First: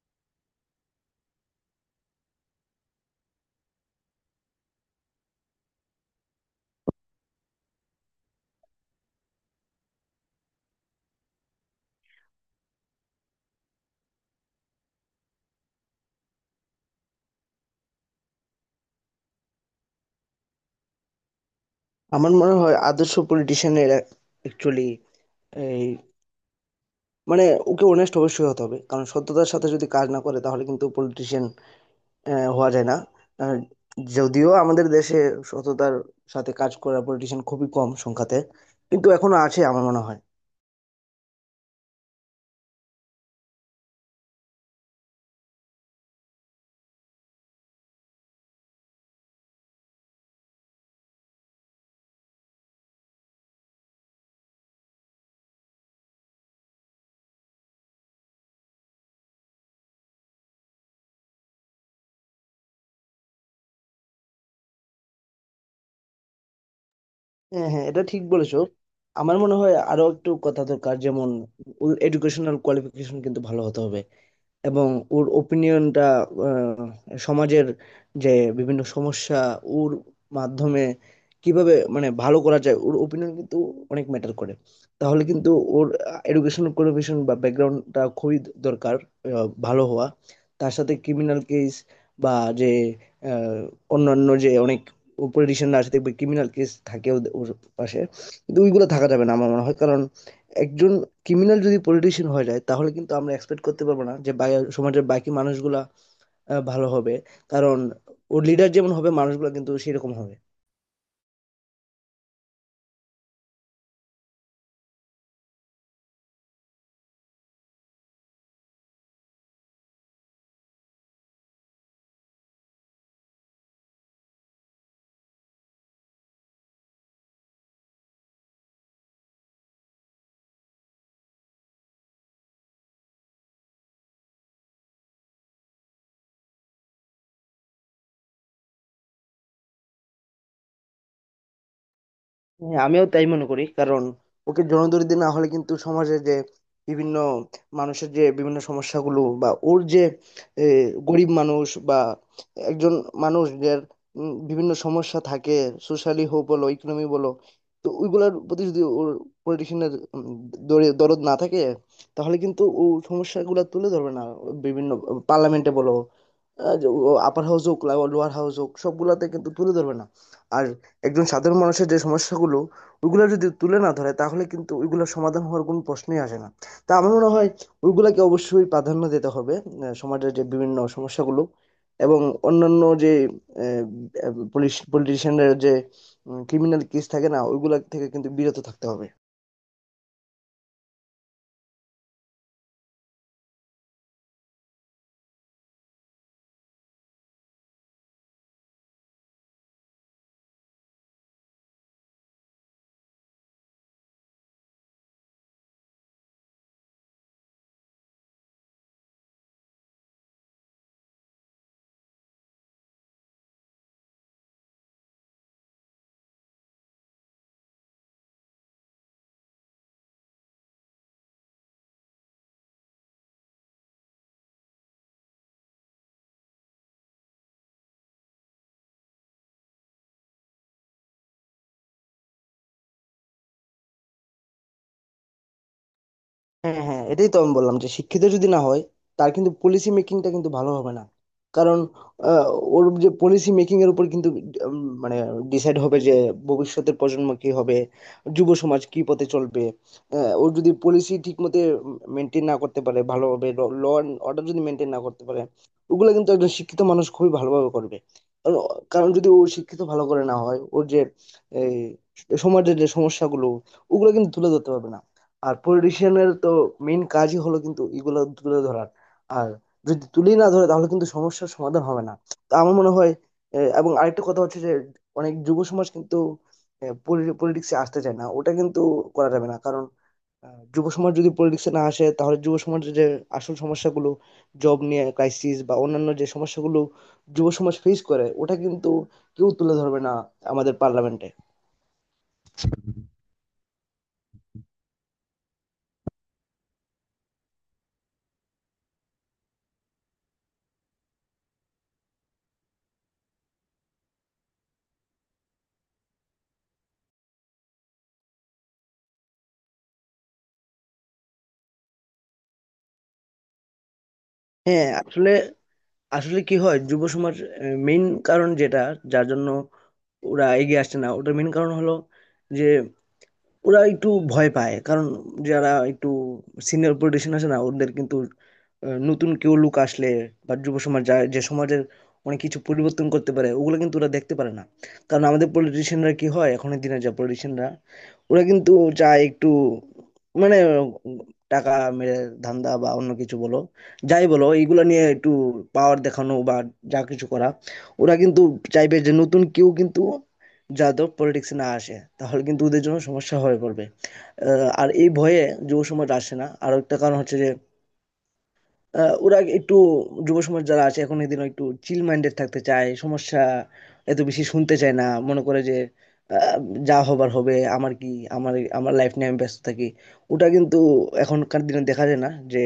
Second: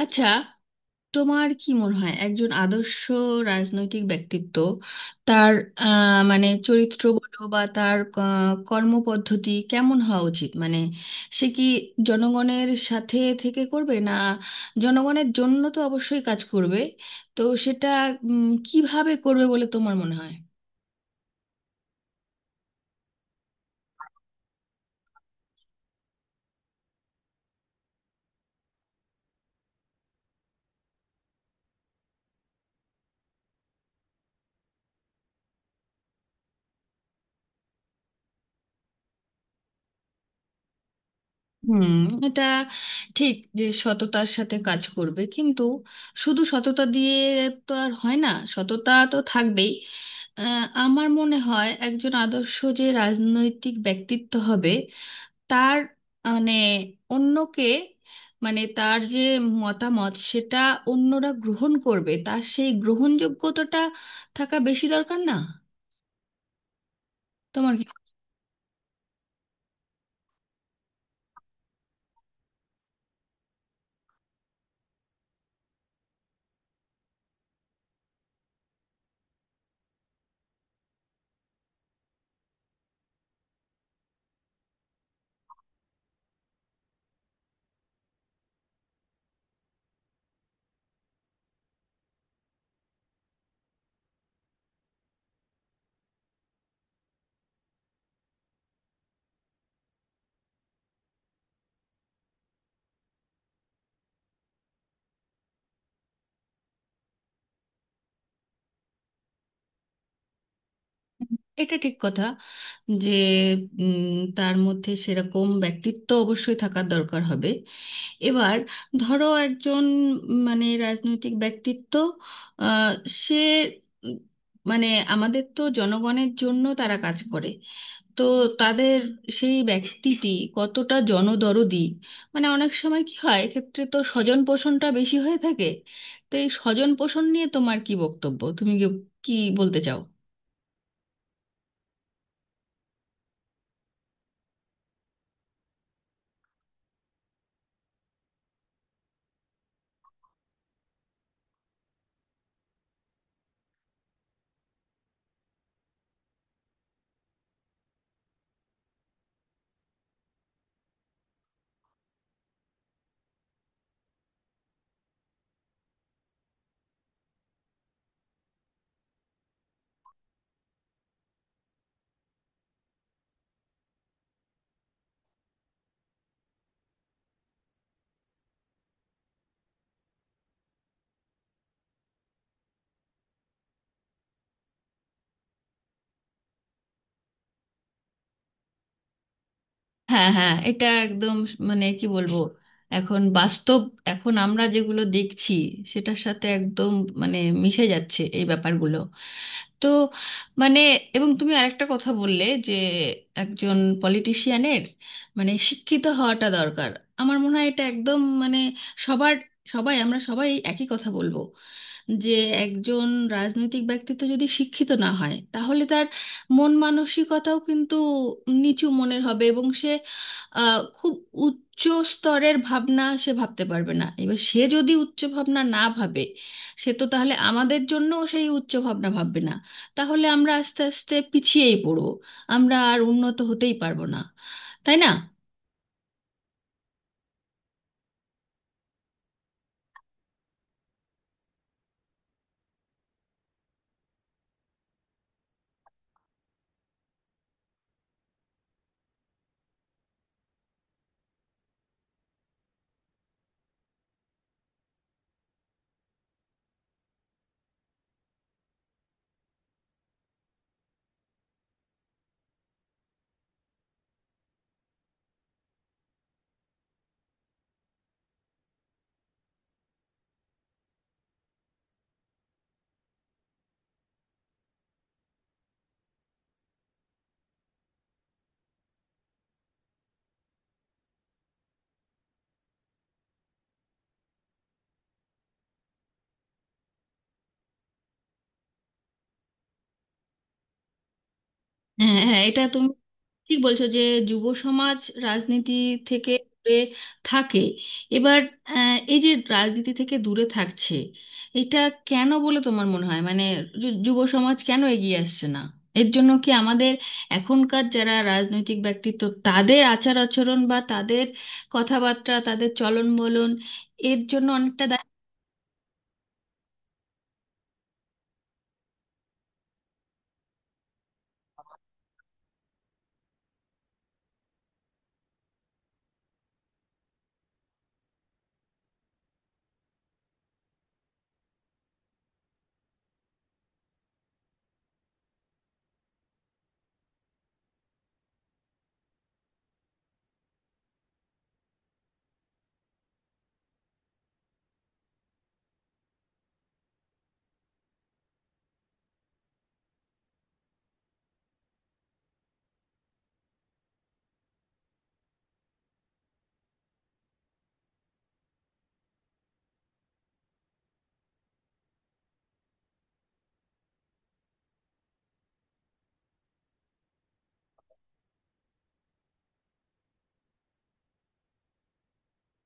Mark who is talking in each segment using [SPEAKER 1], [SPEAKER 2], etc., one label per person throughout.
[SPEAKER 1] আচ্ছা, তোমার কি মনে হয় একজন আদর্শ রাজনৈতিক ব্যক্তিত্ব তার মানে চরিত্র বলো বা তার কর্মপদ্ধতি কেমন হওয়া উচিত? মানে সে কি জনগণের সাথে থেকে করবে না জনগণের জন্য? তো অবশ্যই কাজ করবে, তো সেটা কিভাবে করবে বলে তোমার মনে হয়?
[SPEAKER 2] আমার মনে হয় আদর্শ পলিটিশিয়ানের অ্যাকচুয়ালি এই মানে ওকে অনেস্ট অবশ্যই হতে হবে, কারণ সততার সাথে যদি কাজ না করে তাহলে কিন্তু পলিটিশিয়ান হওয়া যায় না। আহ, যদিও আমাদের দেশে সততার সাথে কাজ করা পলিটিশিয়ান খুবই কম সংখ্যাতে, কিন্তু এখনো আছে আমার মনে হয়।
[SPEAKER 1] হুম, এটা ঠিক যে সততার সাথে কাজ করবে, কিন্তু শুধু সততা দিয়ে তো আর হয় না। সততা তো থাকবেই। আমার মনে হয় একজন আদর্শ যে রাজনৈতিক ব্যক্তিত্ব হবে তার মানে অন্যকে, মানে তার যে মতামত সেটা অন্যরা গ্রহণ করবে, তার সেই গ্রহণযোগ্যতাটা থাকা বেশি দরকার না?
[SPEAKER 2] হ্যাঁ
[SPEAKER 1] তোমার কি?
[SPEAKER 2] হ্যাঁ এটা ঠিক বলেছো। আমার মনে হয় আরো একটু কথা দরকার, যেমন এডুকেশনাল কোয়ালিফিকেশন কিন্তু ভালো হতে হবে, এবং ওর ওপিনিয়নটা, সমাজের যে বিভিন্ন সমস্যা ওর মাধ্যমে কিভাবে ভালো করা যায় ওর ওপিনিয়ন কিন্তু অনেক ম্যাটার করে। তাহলে কিন্তু ওর এডুকেশন কোয়ালিফিকেশন বা ব্যাকগ্রাউন্ডটা খুবই দরকার ভালো হওয়া। তার সাথে ক্রিমিনাল কেস বা যে আহ, অন্যান্য যে অনেক পলিটিশিয়ানরা আছে দেখবে ক্রিমিনাল কেস থাকে ওর পাশে, কিন্তু ওইগুলো থাকা যাবে না আমার মনে হয়। কারণ একজন ক্রিমিনাল যদি পলিটিশিয়ান হয়ে যায় তাহলে কিন্তু আমরা এক্সপেক্ট করতে পারবো না যে সমাজের বাকি মানুষগুলা ভালো হবে, কারণ ওর লিডার যেমন হবে মানুষগুলা কিন্তু সেরকম হবে।
[SPEAKER 1] এটা ঠিক কথা যে উম, তার মধ্যে সেরকম ব্যক্তিত্ব অবশ্যই থাকার দরকার হবে। এবার ধরো একজন মানে রাজনৈতিক ব্যক্তিত্ব, আহ, সে উম, মানে আমাদের তো জনগণের জন্য তারা কাজ করে, তো তাদের সেই ব্যক্তিটি কতটা জনদরদি। মানে অনেক সময় কি হয়, এক্ষেত্রে তো স্বজন পোষণটা বেশি হয়ে থাকে। তো এই স্বজন পোষণ নিয়ে তোমার কি বক্তব্য, তুমি কি কি বলতে চাও?
[SPEAKER 2] আমিও তাই মনে করি, কারণ ওকে জনদরদি না হলে কিন্তু সমাজে যে বিভিন্ন মানুষের যে বিভিন্ন সমস্যাগুলো, বা ওর যে এ, গরিব মানুষ বা একজন মানুষ যার বিভিন্ন সমস্যা থাকে সোশ্যালি হোক বলো ইকোনমি বলো, তো ওইগুলোর প্রতি যদি ওর পলিটিশিয়ানের দরদ না থাকে তাহলে কিন্তু ও সমস্যাগুলো তুলে ধরবে না। বিভিন্ন পার্লামেন্টে বলো, আপার হাউস হোক লোয়ার হাউস হোক সবগুলাতে কিন্তু তুলে ধরবে না। আর একজন সাধারণ মানুষের যে সমস্যাগুলো ওইগুলো যদি তুলে না ধরে তাহলে কিন্তু ওইগুলোর সমাধান হওয়ার কোনো প্রশ্নই আসে না। তা আমার মনে হয় ওইগুলাকে অবশ্যই প্রাধান্য দিতে হবে, সমাজের যে বিভিন্ন সমস্যাগুলো, এবং অন্যান্য যে পলিটিশিয়ানদের যে ক্রিমিনাল কেস থাকে না ওইগুলা থেকে কিন্তু বিরত থাকতে হবে।
[SPEAKER 1] হ্যাঁ হ্যাঁ, এটা একদম মানে কি বলবো, এখন বাস্তব, এখন আমরা যেগুলো দেখছি সেটার সাথে একদম মানে মিশে যাচ্ছে এই ব্যাপারগুলো। তো মানে এবং তুমি আরেকটা কথা বললে যে একজন পলিটিশিয়ানের মানে শিক্ষিত হওয়াটা দরকার। আমার মনে হয় এটা একদম মানে সবার, সবাই আমরা সবাই একই কথা বলবো যে একজন রাজনৈতিক ব্যক্তিত্ব যদি শিক্ষিত না হয় তাহলে তার মন মানসিকতাও কিন্তু নিচু মনের হবে এবং সে খুব উচ্চ স্তরের ভাবনা সে ভাবতে পারবে না। এবার সে যদি উচ্চ ভাবনা না ভাবে, সে তো তাহলে আমাদের জন্য সেই উচ্চ ভাবনা ভাববে না। তাহলে আমরা আস্তে আস্তে পিছিয়েই পড়বো, আমরা আর উন্নত হতেই পারবো না, তাই না?
[SPEAKER 2] হ্যাঁ, হ্যাঁ, এটাই তো আমি বললাম যে শিক্ষিত যদি না হয় তার কিন্তু পলিসি মেকিংটা কিন্তু ভালো হবে না। কারণ আহ, ওর যে পলিসি মেকিং এর উপর কিন্তু উম, মানে ডিসাইড হবে যে ভবিষ্যতের প্রজন্ম কি হবে, যুব সমাজ কি পথে চলবে। ও যদি পলিসি ঠিক মতো মেনটেন না করতে পারে ভালোভাবে, ল অ্যান্ড অর্ডার যদি মেনটেন না করতে পারে, ওগুলো কিন্তু একজন শিক্ষিত মানুষ খুবই ভালোভাবে করবে। কারণ কারণ যদি ও শিক্ষিত ভালো করে না হয় ওর যে এই, সমাজের যে সমস্যাগুলো ওগুলো কিন্তু তুলে ধরতে পারবে না। আর পলিটিশিয়ানের তো মেইন কাজই হলো কিন্তু এগুলো তুলে ধরার, আর যদি তুলেই না ধরে তাহলে কিন্তু সমস্যার সমাধান হবে না। তো আমার মনে হয় এবং আরেকটা কথা হচ্ছে যে অনেক যুব সমাজ কিন্তু পলিটিক্সে আসতে চায় না, ওটা কিন্তু করা যাবে না। কারণ যুব সমাজ যদি পলিটিক্সে না আসে তাহলে যুব সমাজের যে আসল সমস্যাগুলো, জব নিয়ে ক্রাইসিস বা অন্যান্য যে সমস্যাগুলো যুব সমাজ ফেস করে ওটা কিন্তু কেউ তুলে ধরবে না আমাদের পার্লামেন্টে।
[SPEAKER 1] হ্যাঁ হ্যাঁ, এটা তুমি ঠিক বলছো যে যুব সমাজ রাজনীতি থেকে দূরে থাকে। এবার এই যে রাজনীতি থেকে দূরে থাকছে, এটা কেন বলে তোমার মনে হয়? মানে যুব সমাজ কেন এগিয়ে আসছে না? এর জন্য কি আমাদের এখনকার যারা রাজনৈতিক ব্যক্তিত্ব তাদের আচার আচরণ বা তাদের কথাবার্তা, তাদের চলন বলন, এর জন্য অনেকটা?
[SPEAKER 2] আসলে, আসলে কি হয়, যুব সমাজ মেইন কারণ যেটা, যার জন্য ওরা এগিয়ে আসছে না ওটার মেইন কারণ হলো যে ওরা একটু ভয় পায়। কারণ যারা একটু সিনিয়র পলিটিশিয়ান আছে না ওদের কিন্তু নতুন কেউ লোক আসলে বা যুব সমাজ যে সমাজের অনেক কিছু পরিবর্তন করতে পারে ওগুলো কিন্তু ওরা দেখতে পারে না। কারণ আমাদের পলিটিশিয়ানরা কি হয়, এখনের দিনে যা পলিটিশিয়ানরা, ওরা কিন্তু চায় একটু মানে টাকা মেরে ধান্দা বা অন্য কিছু বলো, যাই বলো এইগুলা নিয়ে একটু পাওয়ার দেখানো বা যা কিছু করা। ওরা কিন্তু চাইবে যে নতুন কেউ কিন্তু যাদব পলিটিক্সে না আসে, তাহলে কিন্তু ওদের জন্য সমস্যা হয়ে পড়বে। আর এই ভয়ে যুব সমাজ আসে না। আর একটা কারণ হচ্ছে যে ওরা একটু, যুব সমাজ যারা আছে এখন এদিন একটু চিল মাইন্ডেড থাকতে চায়, সমস্যা এত বেশি শুনতে চায় না, মনে করে যে আহ, যা হবার হবে, আমার কি, আমার আমার লাইফ নিয়ে আমি ব্যস্ত থাকি। ওটা কিন্তু এখনকার দিনে দেখা যায় না যে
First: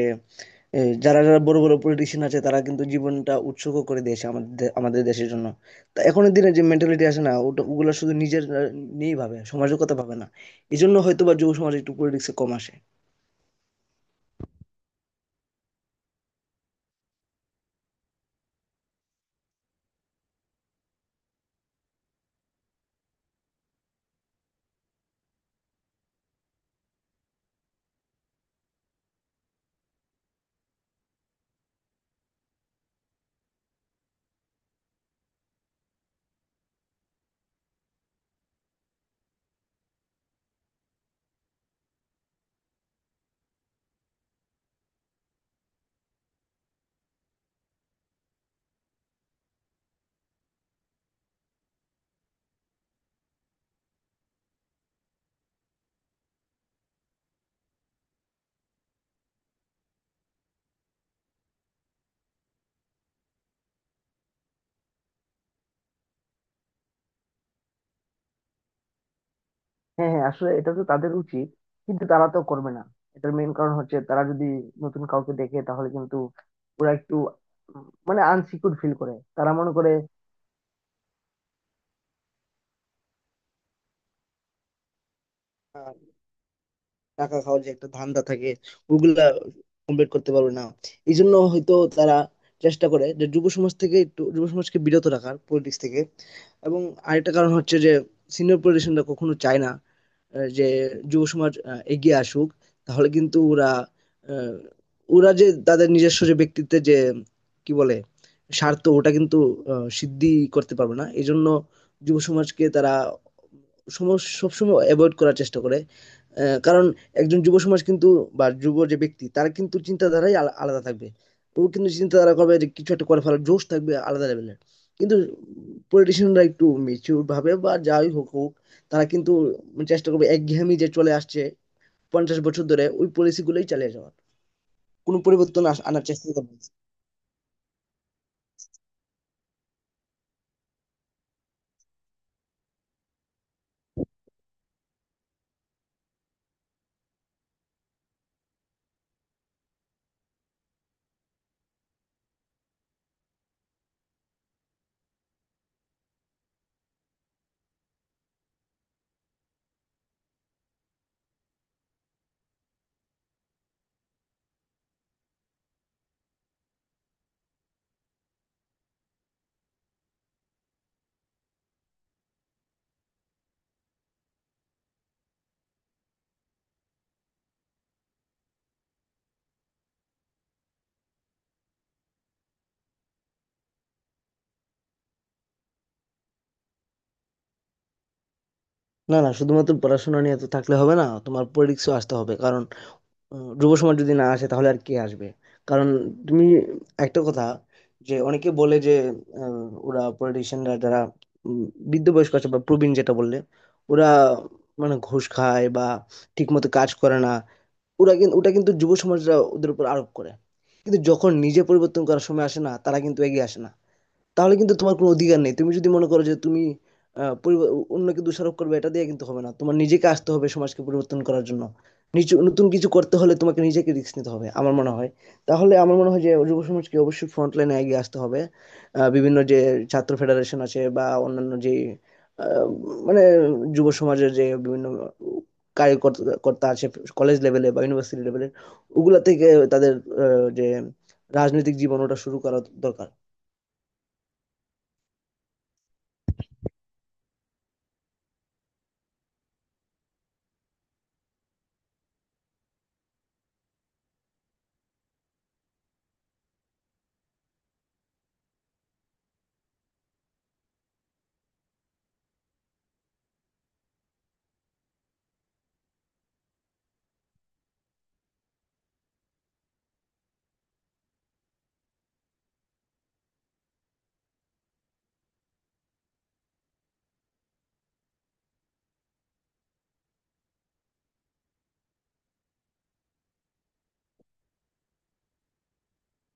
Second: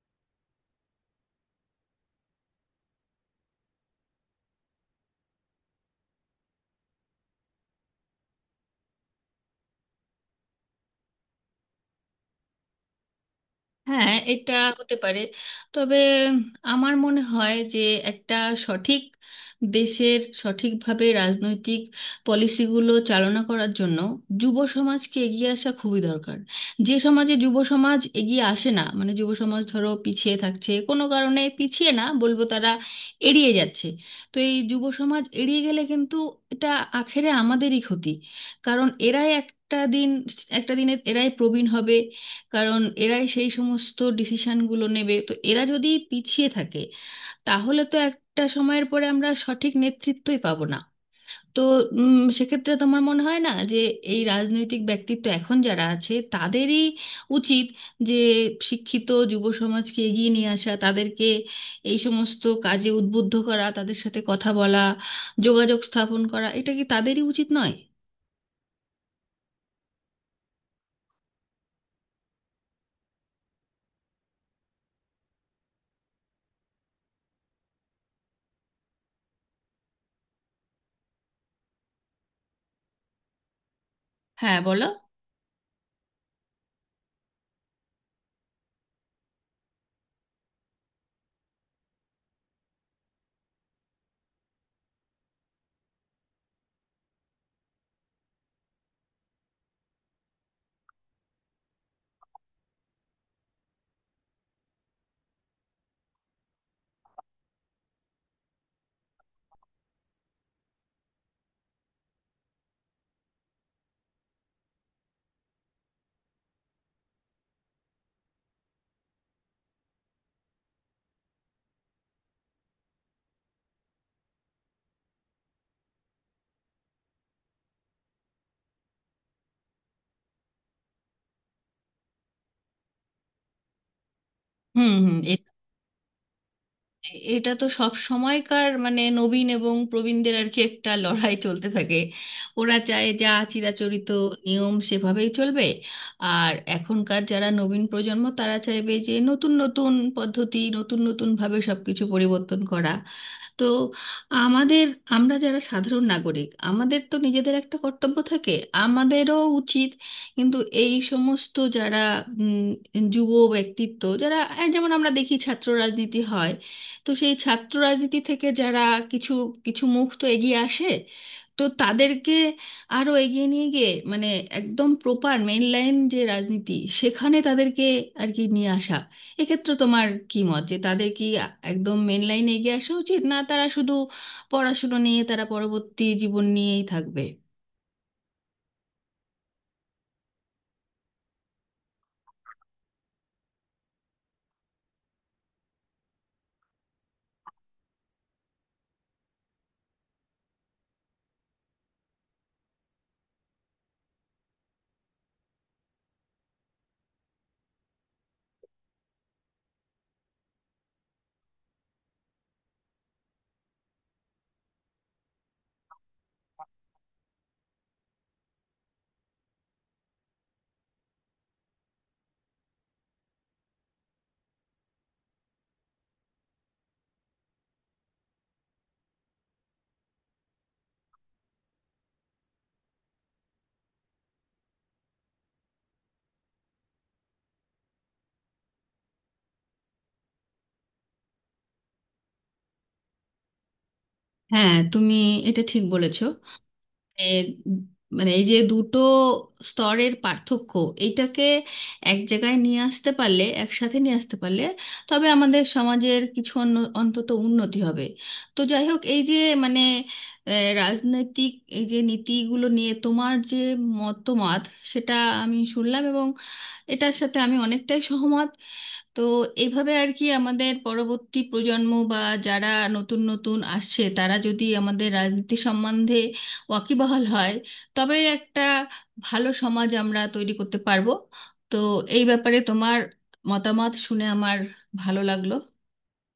[SPEAKER 2] এ যারা বড়, বড় পলিটিশিয়ান আছে তারা কিন্তু জীবনটা উৎসর্গ করে দিয়েছে আমাদের আমাদের দেশের জন্য। তা এখনের দিনে যে মেন্টালিটি আছে না ওটা ওগুলা শুধু নিজের নিয়েই ভাবে, সমাজের কথা ভাবে না। এজন্য হয়তোবা যুব সমাজে একটু পলিটিক্সে কম আসে।
[SPEAKER 1] হ্যাঁ, এটা হতে পারে। তবে আমার মনে হয় যে একটা সঠিক দেশের সঠিকভাবে রাজনৈতিক পলিসিগুলো চালনা করার জন্য যুব সমাজকে এগিয়ে আসা খুবই দরকার। যে সমাজে যুব সমাজ এগিয়ে আসে না, মানে যুব সমাজ ধরো পিছিয়ে থাকছে কোনো কারণে, পিছিয়ে না বলবো তারা এড়িয়ে যাচ্ছে। তো এই যুব সমাজ এড়িয়ে গেলে কিন্তু এটা আখেরে আমাদেরই ক্ষতি। কারণ এরাই একটা দিন, একটা দিনে এরাই প্রবীণ হবে, কারণ এরাই সেই সমস্ত ডিসিশনগুলো নেবে। তো এরা যদি পিছিয়ে থাকে তাহলে তো একটা সময়ের পরে আমরা সঠিক নেতৃত্বই পাবো না। তো সেক্ষেত্রে তোমার মনে হয় না যে এই রাজনৈতিক ব্যক্তিত্ব এখন যারা আছে তাদেরই উচিত যে শিক্ষিত যুব সমাজকে এগিয়ে নিয়ে আসা, তাদেরকে এই সমস্ত কাজে উদ্বুদ্ধ করা, তাদের সাথে কথা বলা, যোগাযোগ স্থাপন করা, এটা কি তাদেরই উচিত নয়?
[SPEAKER 2] হ্যাঁ, হ্যাঁ, আসলে এটা তো তাদের উচিত, কিন্তু তারা তো করবে না। এটার মেইন কারণ হচ্ছে তারা যদি নতুন কাউকে দেখে তাহলে কিন্তু ওরা একটু উম, মানে আনসিকিউর ফিল করে, তারা মনে করে
[SPEAKER 1] হ্যাঁ, বলো।
[SPEAKER 2] টাকা খাওয়ার যে একটা ধান্দা থাকে ওগুলা কমপ্লিট করতে পারবে না। এই জন্য হয়তো তারা চেষ্টা করে যে যুব সমাজ থেকে একটু, যুব সমাজকে বিরত রাখার পলিটিক্স থেকে। এবং আরেকটা কারণ হচ্ছে যে সিনিয়র পলিটিশিয়ানরা কখনো চায় না যে যুব সমাজ এগিয়ে আসুক, তাহলে কিন্তু ওরা আহ, ওরা যে তাদের নিজস্ব যে ব্যক্তিত্বের যে, কি বলে, স্বার্থ ওটা কিন্তু সিদ্ধি করতে পারবে না। এই জন্য যুব সমাজকে তারা সবসময় অ্যাভয়েড করার চেষ্টা করে। কারণ একজন যুব সমাজ কিন্তু, বা যুব যে ব্যক্তি, তার কিন্তু চিন্তাধারাই আলাদা থাকবে। ও কিন্তু চিন্তাধারা করবে যে কিছু একটা করে ফেলার জোশ থাকবে আলাদা লেভেলের। কিন্তু পলিটিশিয়ানরা একটু মেচিউর ভাবে বা যাই হোক হোক, তারা কিন্তু চেষ্টা করবে একঘেয়েমি যে চলে আসছে 50 বছর ধরে ওই পলিসি গুলোই চালিয়ে যাওয়ার,
[SPEAKER 1] হুম হুম।
[SPEAKER 2] কোনো পরিবর্তন আনার চেষ্টা করবে।
[SPEAKER 1] এটা তো সব সময়কার মানে নবীন এবং প্রবীণদের আর কি একটা লড়াই চলতে থাকে। ওরা চায় যা চিরাচরিত নিয়ম সেভাবেই চলবে, আর এখনকার যারা নবীন প্রজন্ম তারা চাইবে যে নতুন নতুন পদ্ধতি, নতুন নতুন ভাবে সবকিছু পরিবর্তন করা। তো আমাদের, আমরা যারা সাধারণ নাগরিক আমাদের তো নিজেদের একটা কর্তব্য থাকে। আমাদেরও উচিত কিন্তু এই সমস্ত যারা উম, যুব ব্যক্তিত্ব যারা, এই যেমন আমরা দেখি ছাত্র রাজনীতি হয়, তো সেই ছাত্র রাজনীতি থেকে যারা কিছু কিছু মুখ তো এগিয়ে আসে, তো তাদেরকে আরো এগিয়ে নিয়ে গিয়ে মানে একদম প্রপার মেইন লাইন যে রাজনীতি, সেখানে তাদেরকে আর কি নিয়ে আসা। এক্ষেত্রে তোমার কি মত, যে তাদের কি একদম মেইন লাইনে এগিয়ে আসা উচিত, না তারা শুধু পড়াশুনো নিয়ে তারা পরবর্তী জীবন নিয়েই থাকবে?
[SPEAKER 2] না, না, না, শুধুমাত্র পড়াশোনা নিয়ে তো থাকলে হবে না, তোমার পলিটিক্সও আসতে হবে। কারণ যুব সমাজ যদি না আসে তাহলে আর কে আসবে? কারণ তুমি একটা কথা, যে অনেকে বলে যে ওরা পলিটিশিয়ানরা যারা উম, বৃদ্ধ বয়স্ক আছে বা প্রবীণ যেটা বললে, ওরা ঘুষ খায় বা ঠিক মতো কাজ করে না, ওরা কিন্তু ওটা কিন্তু যুব সমাজরা ওদের উপর আরোপ করে, কিন্তু যখন নিজে পরিবর্তন করার সময় আসে না তারা কিন্তু এগিয়ে আসে না। তাহলে কিন্তু তোমার কোনো অধিকার নেই, তুমি যদি মনে করো যে তুমি আহ, পরিব- অন্যকে দোষারোপ করবে এটা দিয়ে কিন্তু হবে না, তোমার নিজেকে আসতে হবে সমাজকে পরিবর্তন করার জন্য। নিচু নতুন কিছু করতে হলে তোমাকে নিজেকে রিস্ক নিতে হবে আমার মনে হয়। তাহলে আমার মনে হয় যে যুব সমাজকে অবশ্যই ফ্রন্ট লাইনে এগিয়ে আসতে হবে। বিভিন্ন যে ছাত্র ফেডারেশন আছে বা অন্যান্য যে আহ, মানে যুব সমাজের যে বিভিন্ন কার্যকর্তা আছে কলেজ লেভেলে বা ইউনিভার্সিটি লেভেলে, ওগুলা থেকে তাদের যে রাজনৈতিক জীবন ওটা শুরু করা দরকার।
[SPEAKER 1] হ্যাঁ, তুমি এটা ঠিক বলেছ। এ, মানে এই যে দুটো স্তরের পার্থক্য, এইটাকে এক জায়গায় নিয়ে আসতে পারলে, একসাথে নিয়ে আসতে পারলে, তবে আমাদের সমাজের কিছু অন্তত উন্নতি হবে। তো যাই হোক, এই যে মানে এ, রাজনৈতিক এই যে নীতিগুলো নিয়ে তোমার যে মতামত সেটা আমি শুনলাম, এবং এটার সাথে আমি অনেকটাই সহমত। তো এইভাবে আর কি আমাদের পরবর্তী প্রজন্ম বা যারা নতুন নতুন আসছে তারা যদি আমাদের রাজনীতি সম্বন্ধে ওয়াকিবহাল হয় তবে একটা ভালো সমাজ আমরা তৈরি করতে পারবো। তো এই ব্যাপারে তোমার মতামত শুনে আমার ভালো লাগলো।